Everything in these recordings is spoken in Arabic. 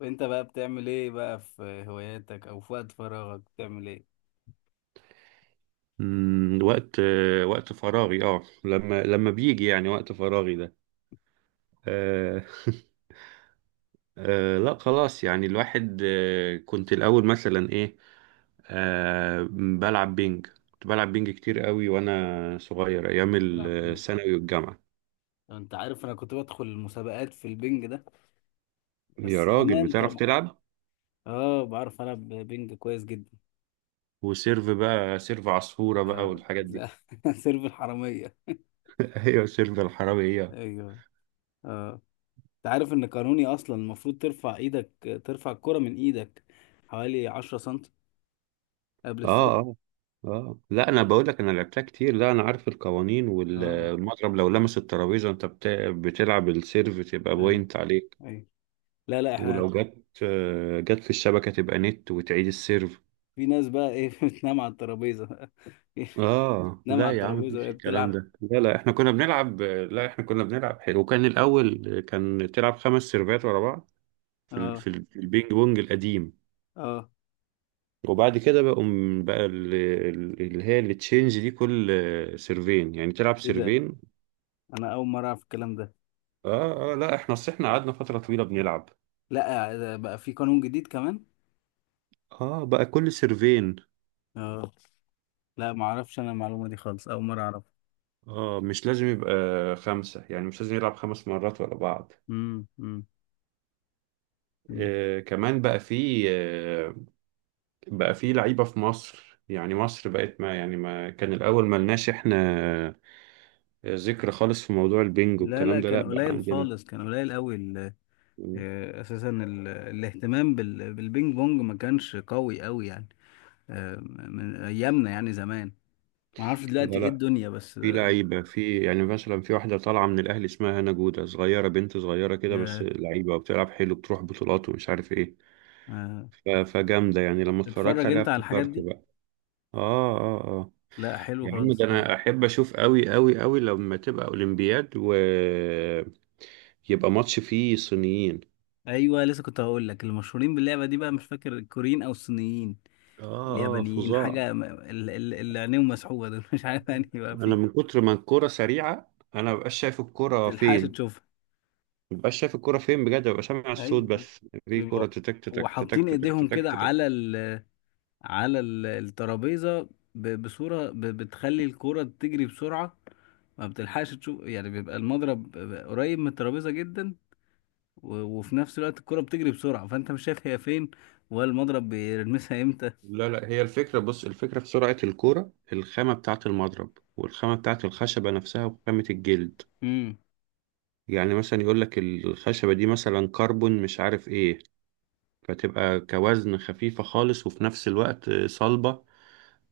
وانت بقى بتعمل ايه بقى في هواياتك او في وقت فراغك بتعمل ايه؟ وقت فراغي لما بيجي يعني وقت فراغي ده. آه. لا، خلاص، يعني الواحد كنت الأول مثلا ايه. بلعب بينج. كنت بلعب بينج كتير قوي وانا صغير، ايام تلعب ايه؟ الثانوي والجامعة. لو انت عارف، انا كنت بدخل المسابقات في البنج ده، يا بس راجل، زمان بتعرف طبعا. تلعب؟ اه، بعرف العب بنج كويس جدا. وسيرف بقى، سيرف عصفورة بقى، اه، والحاجات دي. لا. سيرف الحرامية. ايوه، سيرف الحرامي هي. ايوه. اه. انت عارف ان قانوني اصلا المفروض ترفع ايدك، ترفع الكرة من ايدك حوالي 10 سنتي قبل اه، السيرف. اه، اه، لا، انا بقول لك، انا لعبتها كتير. لا، انا عارف القوانين، اه. والمضرب لو لمس الترابيزه انت بتلعب السيرف تبقى ايوه. بوينت عليك. ايوه. لا لا، احنا ولو جت في الشبكه تبقى نت، وتعيد السيرف. في ناس بقى ايه بتنام على الترابيزة اه، بتنام لا على يا عم، الترابيزة مفيش وهي الكلام بتلعب. ده. لا، لا، احنا كنا بنلعب، لا احنا كنا بنلعب حلو، وكان الاول كان تلعب 5 سيرفات ورا بعض. في ال... اه. في, ال... في البينج بونج القديم. اه. وبعد كده بقى اللي هي التشينج دي، كل سيرفين، يعني تلعب ايه ده؟ سيرفين. انا اول مره اعرف الكلام ده. اه، اه، لا، اصل احنا قعدنا فترة طويلة بنلعب. لا ده بقى في قانون جديد كمان. اه، بقى كل سيرفين. اه. لا، ما اعرفش انا المعلومه دي خالص، اول مره اعرف. اه، مش لازم يبقى خمسة، يعني مش لازم يلعب 5 مرات ورا بعض. امم. امم. أمم. كمان بقى في لعيبة في مصر، يعني مصر بقت، ما يعني، ما كان الأول ما لناش احنا ذكر خالص في موضوع البنج لا لا، والكلام ده، كان لا بقى قليل عندنا. خالص، كان قليل قوي اساسا الاهتمام بالبينج بونج ما كانش قوي قوي يعني. من ايامنا يعني زمان. ما اعرفش دلوقتي لا، ايه لا، الدنيا، بس في لعيبة، في يعني مثلا في واحدة طالعة من الأهلي اسمها هنا جودة، صغيرة، بنت صغيرة كده بس يا- لعيبة، وبتلعب حلو، بتروح بطولات ومش عارف ايه. آه، فجامدة يعني، لما اتفرجت تتفرج عليها انت على الحاجات افتكرت دي؟ بقى. اه، اه، اه، لا حلو يا عم، ده خالص، حلو. انا احب اشوف قوي قوي قوي لما تبقى اولمبياد، و يبقى ماتش فيه صينيين. ايوه، لسه كنت هقول لك المشهورين باللعبه دي، بقى مش فاكر الكوريين او الصينيين اه، اه، اليابانيين فظاع. حاجة اللي عينيهم مسحوبة دول مش عارف يعني بقى انا من فيه. كتر ما الكرة سريعة، انا مبقاش شايف الكرة متلحقش فين. تشوفها. مبقاش شايف الكرة فين بجد، ببقى سامع أيوة، الصوت أيوة. بس. في بيبقوا كرة تتك تتك تتك وحاطين تتك إيديهم تتك كده تتك. على ال، على الترابيزة، بصورة بتخلي الكرة تجري بسرعة. ما بتلحقش تشوف يعني، بيبقى المضرب قريب من الترابيزة جدا، وفي نفس الوقت الكرة بتجري بسرعة فأنت مش شايف هي فين ولا المضرب بيرمسها إمتى. لا، لا، هي الفكرة، بص، الفكرة في سرعة الكرة، الخامة بتاعة المضرب، والخامة بتاعة الخشبة نفسها، وخامة الجلد. امم. يعني مثلا يقول لك الخشبة دي مثلا كربون، مش عارف ايه، فتبقى كوزن خفيفة خالص وفي نفس الوقت صلبة،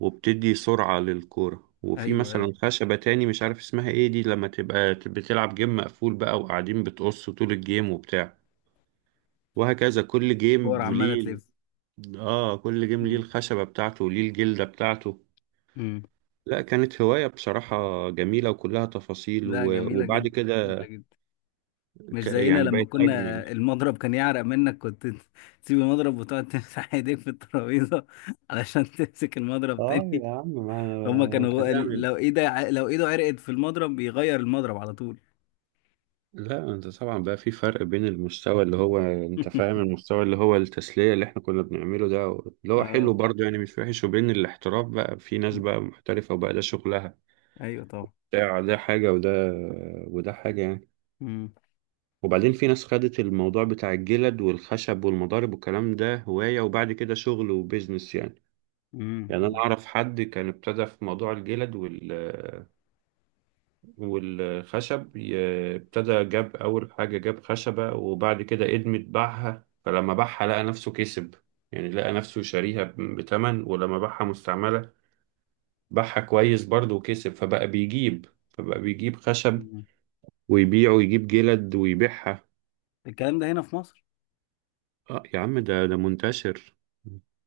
وبتدي سرعة للكورة. وفي أيوه، أيوه. مثلا خشبة تاني مش عارف اسمها ايه، دي لما تبقى بتلعب جيم مقفول بقى وقاعدين بتقص طول الجيم وبتاع، وهكذا. كل جيم الكورة عمالة ليه، تلف. اه، كل جيم ليه امم. الخشبة بتاعته وليه الجلدة بتاعته. امم. لا، كانت هواية بصراحة جميلة، وكلها تفاصيل لا، و... جميلة وبعد جدا، جميلة كده، جدا. مش زينا يعني لما بقت كنا، أجمل. المضرب كان يعرق منك، كنت تسيب المضرب وتقعد تمسح ايديك في الترابيزة علشان تمسك المضرب اه، تاني. يا عم، ما هما انت كانوا هتعمل. لو ايده عرقت في المضرب بيغير المضرب على طول. لا انت طبعا بقى في فرق بين المستوى، اللي هو انت فاهم، المستوى اللي هو التسلية اللي احنا كنا بنعمله ده، اللي هو اه. حلو برضه يعني مش وحش، وبين الاحتراف بقى، في ناس بقى محترفة وبقى ده شغلها. ايوه طبعا. ده حاجة، وده، وده حاجة يعني. مم. وبعدين في ناس خدت الموضوع بتاع الجلد والخشب والمضارب والكلام ده هواية، وبعد كده شغل وبيزنس يعني. يعني انا مم. اعرف حد كان ابتدى في موضوع الجلد والخشب، ابتدى جاب أول حاجة، جاب خشبة، وبعد كده إدمت باعها، فلما باعها لقى نفسه كسب، يعني لقى نفسه شاريها بتمن، ولما باعها مستعملة باعها كويس برضه وكسب، فبقى بيجيب خشب مم. ويبيعه، ويجيب جلد ويبيعها. الكلام ده هنا في مصر؟ اه، يا عم، ده منتشر.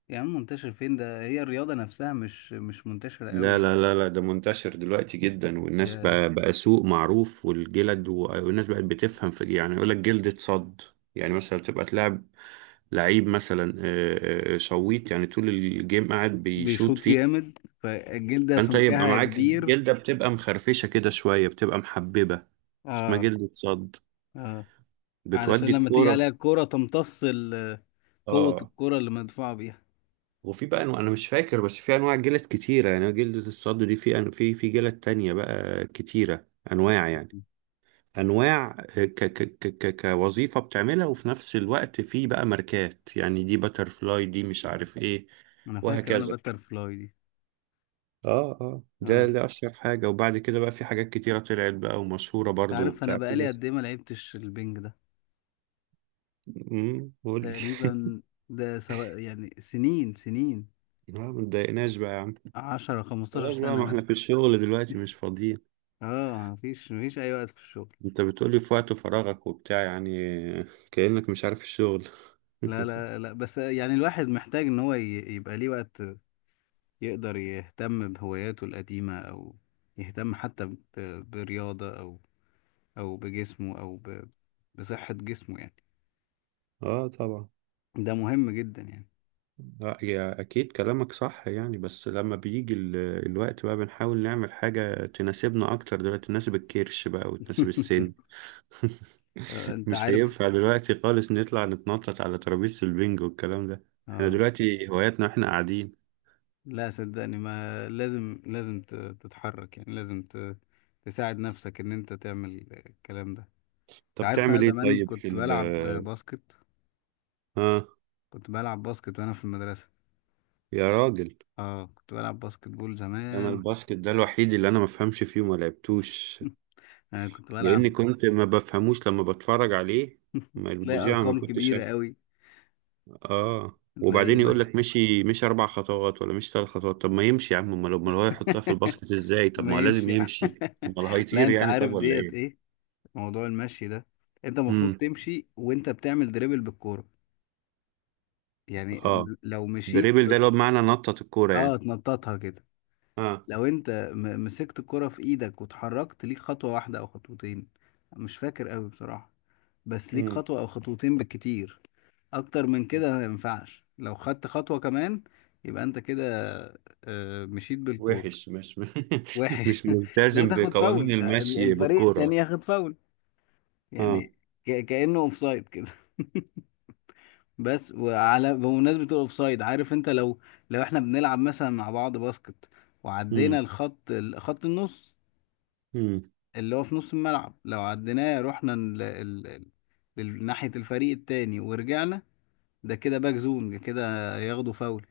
يا عم منتشر فين ده، هي الرياضة نفسها مش منتشرة لا، قوي. لا، لا، لا، ده منتشر دلوقتي جدا، والناس يا بقى، سوق معروف، والجلد والناس بقت بتفهم في، يعني يقول لك جلد اتصد. يعني مثلا تبقى تلعب لعيب مثلا، شويط، يعني طول الجيم قاعد بيشوط بيشوط فيه، جامد فالجلدة فانت يبقى سمكها معاك كبير. الجلده بتبقى مخرفشه كده شويه، بتبقى محببه، اسمها اه. جلده صد، اه. علشان بتودي لما تيجي عليها الكوره. الكورة تمتص قوة اه. الكورة اللي مدفوعة بيها. وفي بقى انواع، انا مش فاكر، بس في انواع جلد كتيره، يعني جلده الصد دي، في في جلد تانية بقى كتيره، انواع يعني، انواع. كوظيفه بتعملها، وفي نفس الوقت في بقى ماركات، يعني دي باترفلاي، دي مش عارف ايه، انا فاكر انا وهكذا. باتر فلاي دي. اه، اه، ده اه. ده اشهر حاجه، وبعد كده بقى في حاجات كتيره طلعت بقى ومشهوره انت برضو عارف انا وبتاع، في بقالي ناس. قد ايه ما لعبتش البنج ده؟ قول لي. تقريبا، ده سواء يعني سنين سنين، ما تضايقناش بقى يا عم. 10 15 خلاص بقى، سنة ما احنا مثلا. في الشغل دلوقتي مش فاضيين. اه، مفيش، اي وقت في الشغل. انت بتقولي في وقت فراغك وبتاع يعني، كأنك مش عارف الشغل. لا لا لا، بس يعني الواحد محتاج ان هو يبقى ليه وقت، يقدر يهتم بهواياته القديمة، او يهتم حتى برياضة، او او بجسمه، او بصحة جسمه يعني. اه، طبعا. ده مهم جدا يعني. لا يا، اكيد كلامك صح يعني، بس لما بيجي الوقت بقى، بنحاول نعمل حاجه تناسبنا اكتر دلوقتي، تناسب الكرش بقى وتناسب السن. انت مش عارف. هينفع دلوقتي خالص نطلع نتنطط على ترابيزة البنج والكلام ده. احنا اه. دلوقتي هواياتنا احنا قاعدين. لا صدقني، ما لازم لازم تتحرك يعني، لازم تساعد نفسك ان انت تعمل الكلام ده. انت طب عارف انا تعمل ايه زمان طيب، في كنت بلعب ال، باسكت، اه، كنت بلعب باسكت وانا في المدرسة. يا راجل، اه، كنت بلعب باسكت بول انا زمان. الباسكت ده الوحيد اللي انا ما بفهمش فيه وما لعبتوش، انا كنت لاني بلعب. كنت ما بفهموش لما بتفرج عليه. ما تلاقي المذيع ما ارقام كنتش كبيرة شاف. قوي. اه، تلاقي وبعدين يقول ما. لك مشي، مش 4 خطوات ولا مش 3 خطوات. طب ما يمشي يا عم، امال امال هو يحطها في الباسكت ازاي؟ طب ما هو ما يمشي لازم يعني. يمشي، امال لا هيطير انت يعني؟ طب، عارف ولا ديت ايه؟ ايه؟ موضوع المشي ده، انت المفروض امم. تمشي وانت بتعمل دريبل بالكورة يعني. اه. لو مشيت دريبل ده ب... اللي هو بمعنى نطط الكورة اه، يعني. تنططها كده. اه. لو انت مسكت الكرة في ايدك واتحركت ليك خطوة واحدة او خطوتين، مش فاكر قوي بصراحة، بس ليك مم. خطوة او خطوتين بالكتير. اكتر من كده ما ينفعش، لو خدت خطوة كمان يبقى انت كده مشيت بالكورة. وحش، مش وحش. مش لا، ملتزم تاخد بقوانين فاول، المشي الفريق التاني بالكورة. ياخد فاول اه. يعني. كأنه اوفسايد كده. بس وعلى بمناسبة الاوفسايد، عارف انت لو، احنا بنلعب مثلا مع بعض باسكت وعدينا مم. الخط خط النص مم. اللي هو في نص الملعب، لو عديناه رحنا ناحية الفريق التاني ورجعنا، ده كده باك زون، ده كده ياخدوا فاول.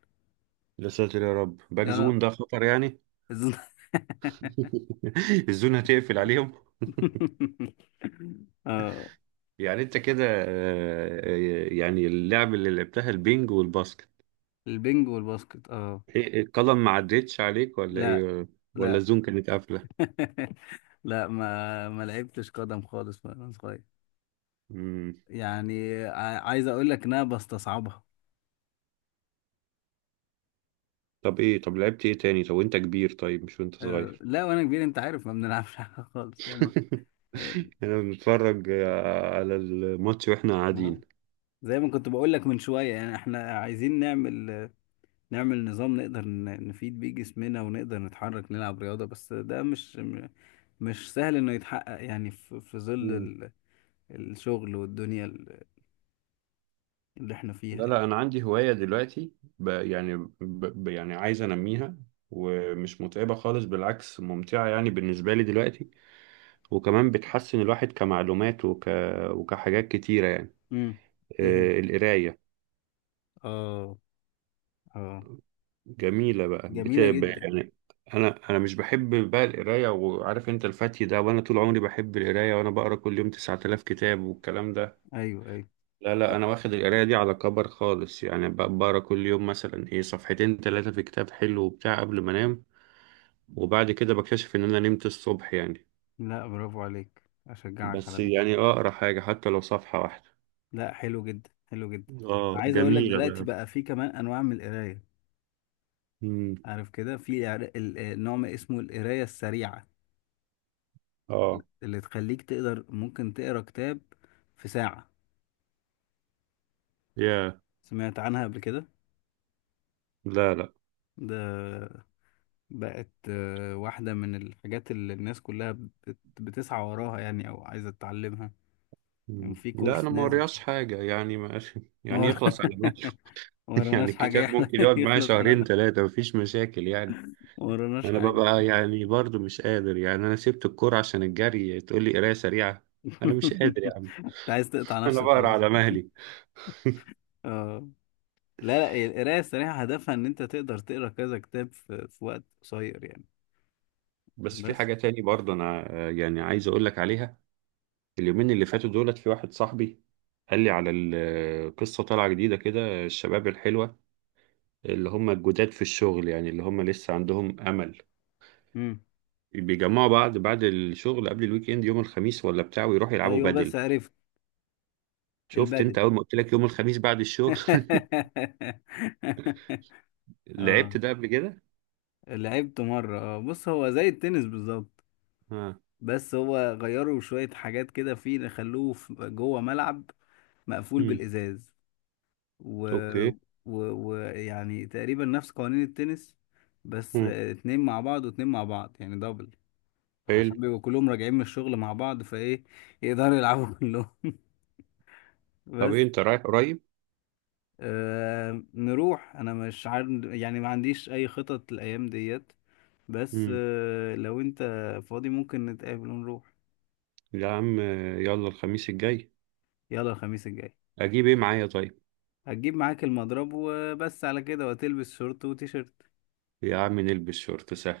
يا ساتر يا رب، باك اه. زون ده خطر يعني. الزون- الزون هتقفل عليهم. اه، يعني انت كده، يعني اللعب اللي لعبتها البينج والباسكت، البنج والباسكت اه. إيه، القلم ما عدتش عليك ولا لا. ايه؟ ولا لا. الزون كانت قافلة؟ لا، ما لعبتش قدم خالص وانا صغير، مم. يعني عايز اقول لك ان انا بستصعبها. طب ايه، طب لعبت ايه تاني، طب وانت كبير، طيب مش وانت صغير. لا، وانا كبير انت عارف ما بنلعبش حاجه خالص يعني. آه، احنا بنتفرج على الماتش واحنا آه. قاعدين. زي ما كنت بقول لك من شويه يعني احنا عايزين نعمل، نعمل نظام نقدر نفيد بيه جسمنا، ونقدر نتحرك نلعب رياضه. بس ده مش مش سهل انه يتحقق يعني، في ظل مم. الشغل والدنيا اللي احنا لا، فيها يعني. لا، انا عندي هواية دلوقتي، ب يعني ب يعني عايز انميها، ومش متعبة خالص، بالعكس ممتعة يعني بالنسبة لي دلوقتي، وكمان بتحسن الواحد كمعلومات وكحاجات كتيرة يعني. امم. ايه هي؟ القراية، اه. اه. جميلة بقى، جميله جدا. يعني. انا مش بحب بقى القراية، وعارف انت الفتي ده، وانا طول عمري بحب القراية، وانا بقرا كل يوم 9000 كتاب والكلام ده. ايوه، ايوه. لا، لا، انا واخد القرايه دي على كبر خالص يعني، بقرا كل يوم مثلا ايه، صفحتين ثلاثه في كتاب حلو وبتاع قبل ما انام، وبعد كده بكتشف ان انا نمت الصبح يعني. لا، برافو عليك، اشجعك على بس ده. يعني اقرا حاجه حتى لو صفحه واحده. لا حلو جدا، حلو جدا. اه، عايز اقول لك جميله دلوقتي بقى. بقى في كمان انواع من القرايه. مم. عارف كده في نوع ما اسمه القرايه السريعه، اه، اللي تخليك تقدر ممكن تقرا كتاب في ساعه. يا. سمعت عنها قبل كده؟ لا، لا. ده بقت واحده من الحاجات اللي الناس كلها بتسعى وراها يعني، او عايزه تتعلمها. كان مم. في لا، انا كورس ما نازل، قريتش حاجه يعني، ماشي ما يعني، ور- يخلص على ماشي. ما يعني وراناش حاجه الكتاب ممكن يقعد معايا يخلص على شهرين ما، ثلاثه، مفيش مشاكل يعني. ما وراناش انا حاجه. ببقى يعني برضو مش قادر يعني، انا سبت الكورة عشان الجري، تقول لي قراية سريعة؟ انا مش قادر يا عم. انت عايز تقطع انا نفسي بقرا وخلاص. على مهلي. اه. لا لا، هي القراية السريعة هدفها إن أنت تقدر تقرا كذا كتاب في، وقت قصير يعني. بس في بس. حاجة تاني برضو انا، يعني عايز اقول لك عليها. اليومين اللي فاتوا دولت في واحد صاحبي قال لي على قصة طالعة جديدة كده، الشباب الحلوة اللي هم الجداد في الشغل، يعني اللي هم لسه عندهم امل، مم. بيجمعوا بعض بعد الشغل قبل الويك اند يوم الخميس ولا بتاع، ويروحوا يلعبوا أيوه بس بدل. عرفت شفت البدل. انت اول ما قلت لك يوم الخميس بعد الشغل؟ لعبت اه، ده قبل كده. لعبت مرة. اه بص هو زي التنس بالظبط، اه. بس هو غيروا شوية حاجات كده، فيه، خلوه جوه ملعب مقفول بالإزاز، و، اوكي. يعني تقريبا نفس قوانين التنس، بس امم. اتنين مع بعض واتنين مع بعض، يعني دبل. حلو. عشان بيبقوا كلهم راجعين من الشغل مع بعض، فايه يقدروا يلعبوا كلهم. طب بس. ايه، انت رايح قريب؟ نروح، انا مش عارف يعني، ما عنديش اي خطط الايام ديت، بس امم. لو انت فاضي ممكن نتقابل ونروح. يا عم، يلا الخميس الجاي. يلا الخميس الجاي. اجيب ايه معايا طيب؟ هتجيب معاك المضرب وبس، على كده، وتلبس شورت وتيشيرت. يا عم، نلبس شورت سهل.